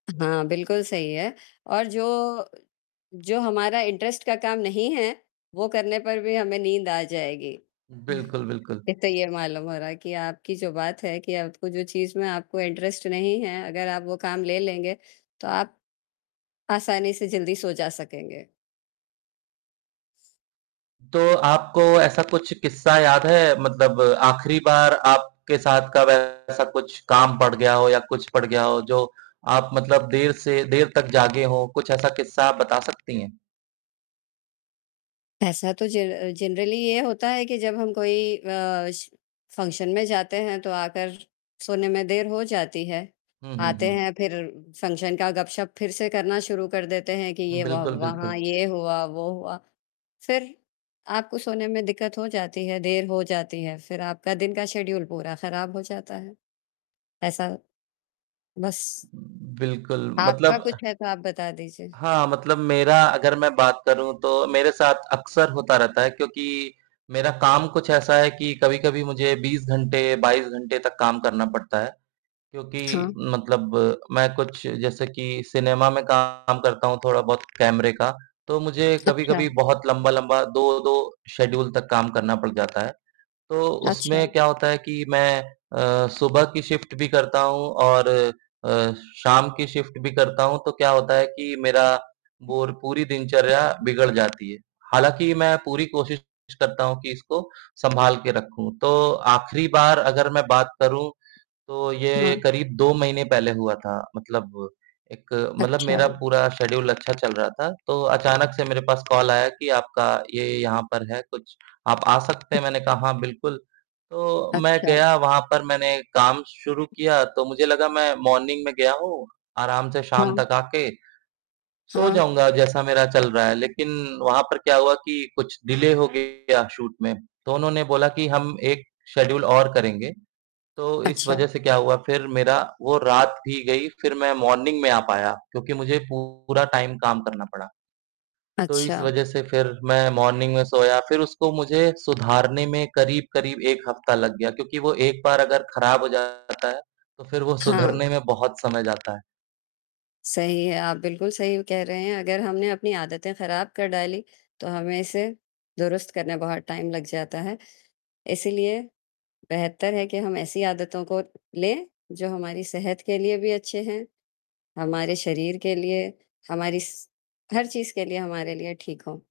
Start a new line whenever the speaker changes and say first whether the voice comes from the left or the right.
left: हाँ, बिल्कुल सही है और जो जो हमारा इंटरेस्ट का काम नहीं है, वो करने पर भी हमें नींद आ जाएगी।
right: बिल्कुल, बिल्कुल।
left: एक तो ये मालूम हो रहा है कि आपकी जो बात है कि आपको जो चीज़ में आपको इंटरेस्ट नहीं है, अगर आप वो काम ले लेंगे, तो आप आसानी से जल्दी सो जा सकेंगे।
right: तो आपको ऐसा कुछ किस्सा याद है मतलब आखिरी बार आपके साथ कब ऐसा कुछ काम पड़ गया हो या कुछ पड़ गया हो जो आप मतलब देर से देर तक जागे हो कुछ ऐसा किस्सा बता सकती है।
left: ऐसा तो ज जनरली ये होता है कि जब हम कोई अ, श फंक्शन में जाते हैं तो आकर सोने में देर हो जाती है,
right: हुँ, हुँ,
left: आते
right: हुँ।
left: हैं फिर फंक्शन का गप-शप फिर से करना शुरू कर देते हैं कि ये व
right: बिल्कुल,
left: वहाँ
right: बिल्कुल।
left: ये हुआ, वो हुआ। फिर, आपको सोने में दिक्कत हो जाती है, देर हो जाती है, फिर आपका दिन का शेड्यूल पूरा खराब हो जाता है। ऐसा, बस।
right: बिल्कुल
left: आपका
right: मतलब
left: कुछ है, तो आप बता दीजिए।
right: हाँ, मतलब मेरा अगर मैं बात करूँ, तो मेरे साथ अक्सर होता रहता है क्योंकि मेरा काम कुछ ऐसा है कि कभी-कभी मुझे 20 घंटे, 22 घंटे तक काम करना पड़ता है, क्योंकि
left: हाँ।
right: मतलब मैं कुछ जैसे कि सिनेमा में काम करता हूँ, थोड़ा-बहुत कैमरे का, तो मुझे कभी-कभी
left: अच्छा।
right: बहुत लंबे-लंबे 2 शेड्यूल तक काम करना पड़ जाता है। तो उसमें
left: अच्छा।
right: क्या होता है कि मैं अ, सुबह की शिफ्ट भी करता हूँ और अ, शाम की शिफ्ट भी करता हूँ, तो क्या होता है कि मेरी बोर पूरी दिनचर्या बिगड़ जाती है। हालाँकि मैं पूरी कोशिश करता हूँ कि इसको संभाल के रखूँ, तो आखिरी बार अगर मैं बात करूँ, तो ये
left: हाँ।
right: करीब 2 महीने पहले हुआ था एक मतलब
left: अच्छा।
right: मेरा पूरा शेड्यूल अच्छा चल रहा था, तो अचानक से मेरे पास कॉल आया कि आपका ये यहाँ पर है, कुछ आप आ सकते हैं? मैंने कहा हाँ बिल्कुल। तो मैं
left: अच्छा।
right: गया वहाँ पर, मैंने काम शुरू किया, तो मुझे लगा मैं मॉर्निंग में गया हूँ, आराम से शाम
left: हाँ।
right: तक आके सो
left: हाँ।
right: जाऊँगा, जैसा मेरा चल रहा है, लेकिन वहाँ पर क्या हुआ कि कुछ डिले हो गया शूट में। तो उन्होंने बोला कि हम 1 शेड्यूल और करेंगे, तो इस
left: अच्छा।
right: वजह से क्या हुआ, फिर मेरी वो रात भी गई, फिर मैं मॉर्निंग में आ पाया क्योंकि मुझे पूरा टाइम काम करना पड़ा। तो इस
left: अच्छा।
right: वजह से फिर मैं मॉर्निंग में सोया, फिर उसको मुझे सुधारने में करीब-करीब 1 हफ्ता लग गया क्योंकि वो 1 बार अगर खराब हो जाता है, तो फिर वो
left: हाँ।
right: सुधरने में बहुत समय जाता है।
left: सही है, आप बिल्कुल सही कह रहे हैं, अगर हमने अपनी आदतें खराब कर डालीं, तो हमें इसे दुरुस्त करने बहुत टाइम लग जाता है। इसीलिए बेहतर है कि हम ऐसी आदतों को लें, जो हमारी सेहत के लिए भी अच्छी हैं, हमारे शरीर के लिए, हमारी स हर चीज़ के लिए, हमारे लिए ठीक हों।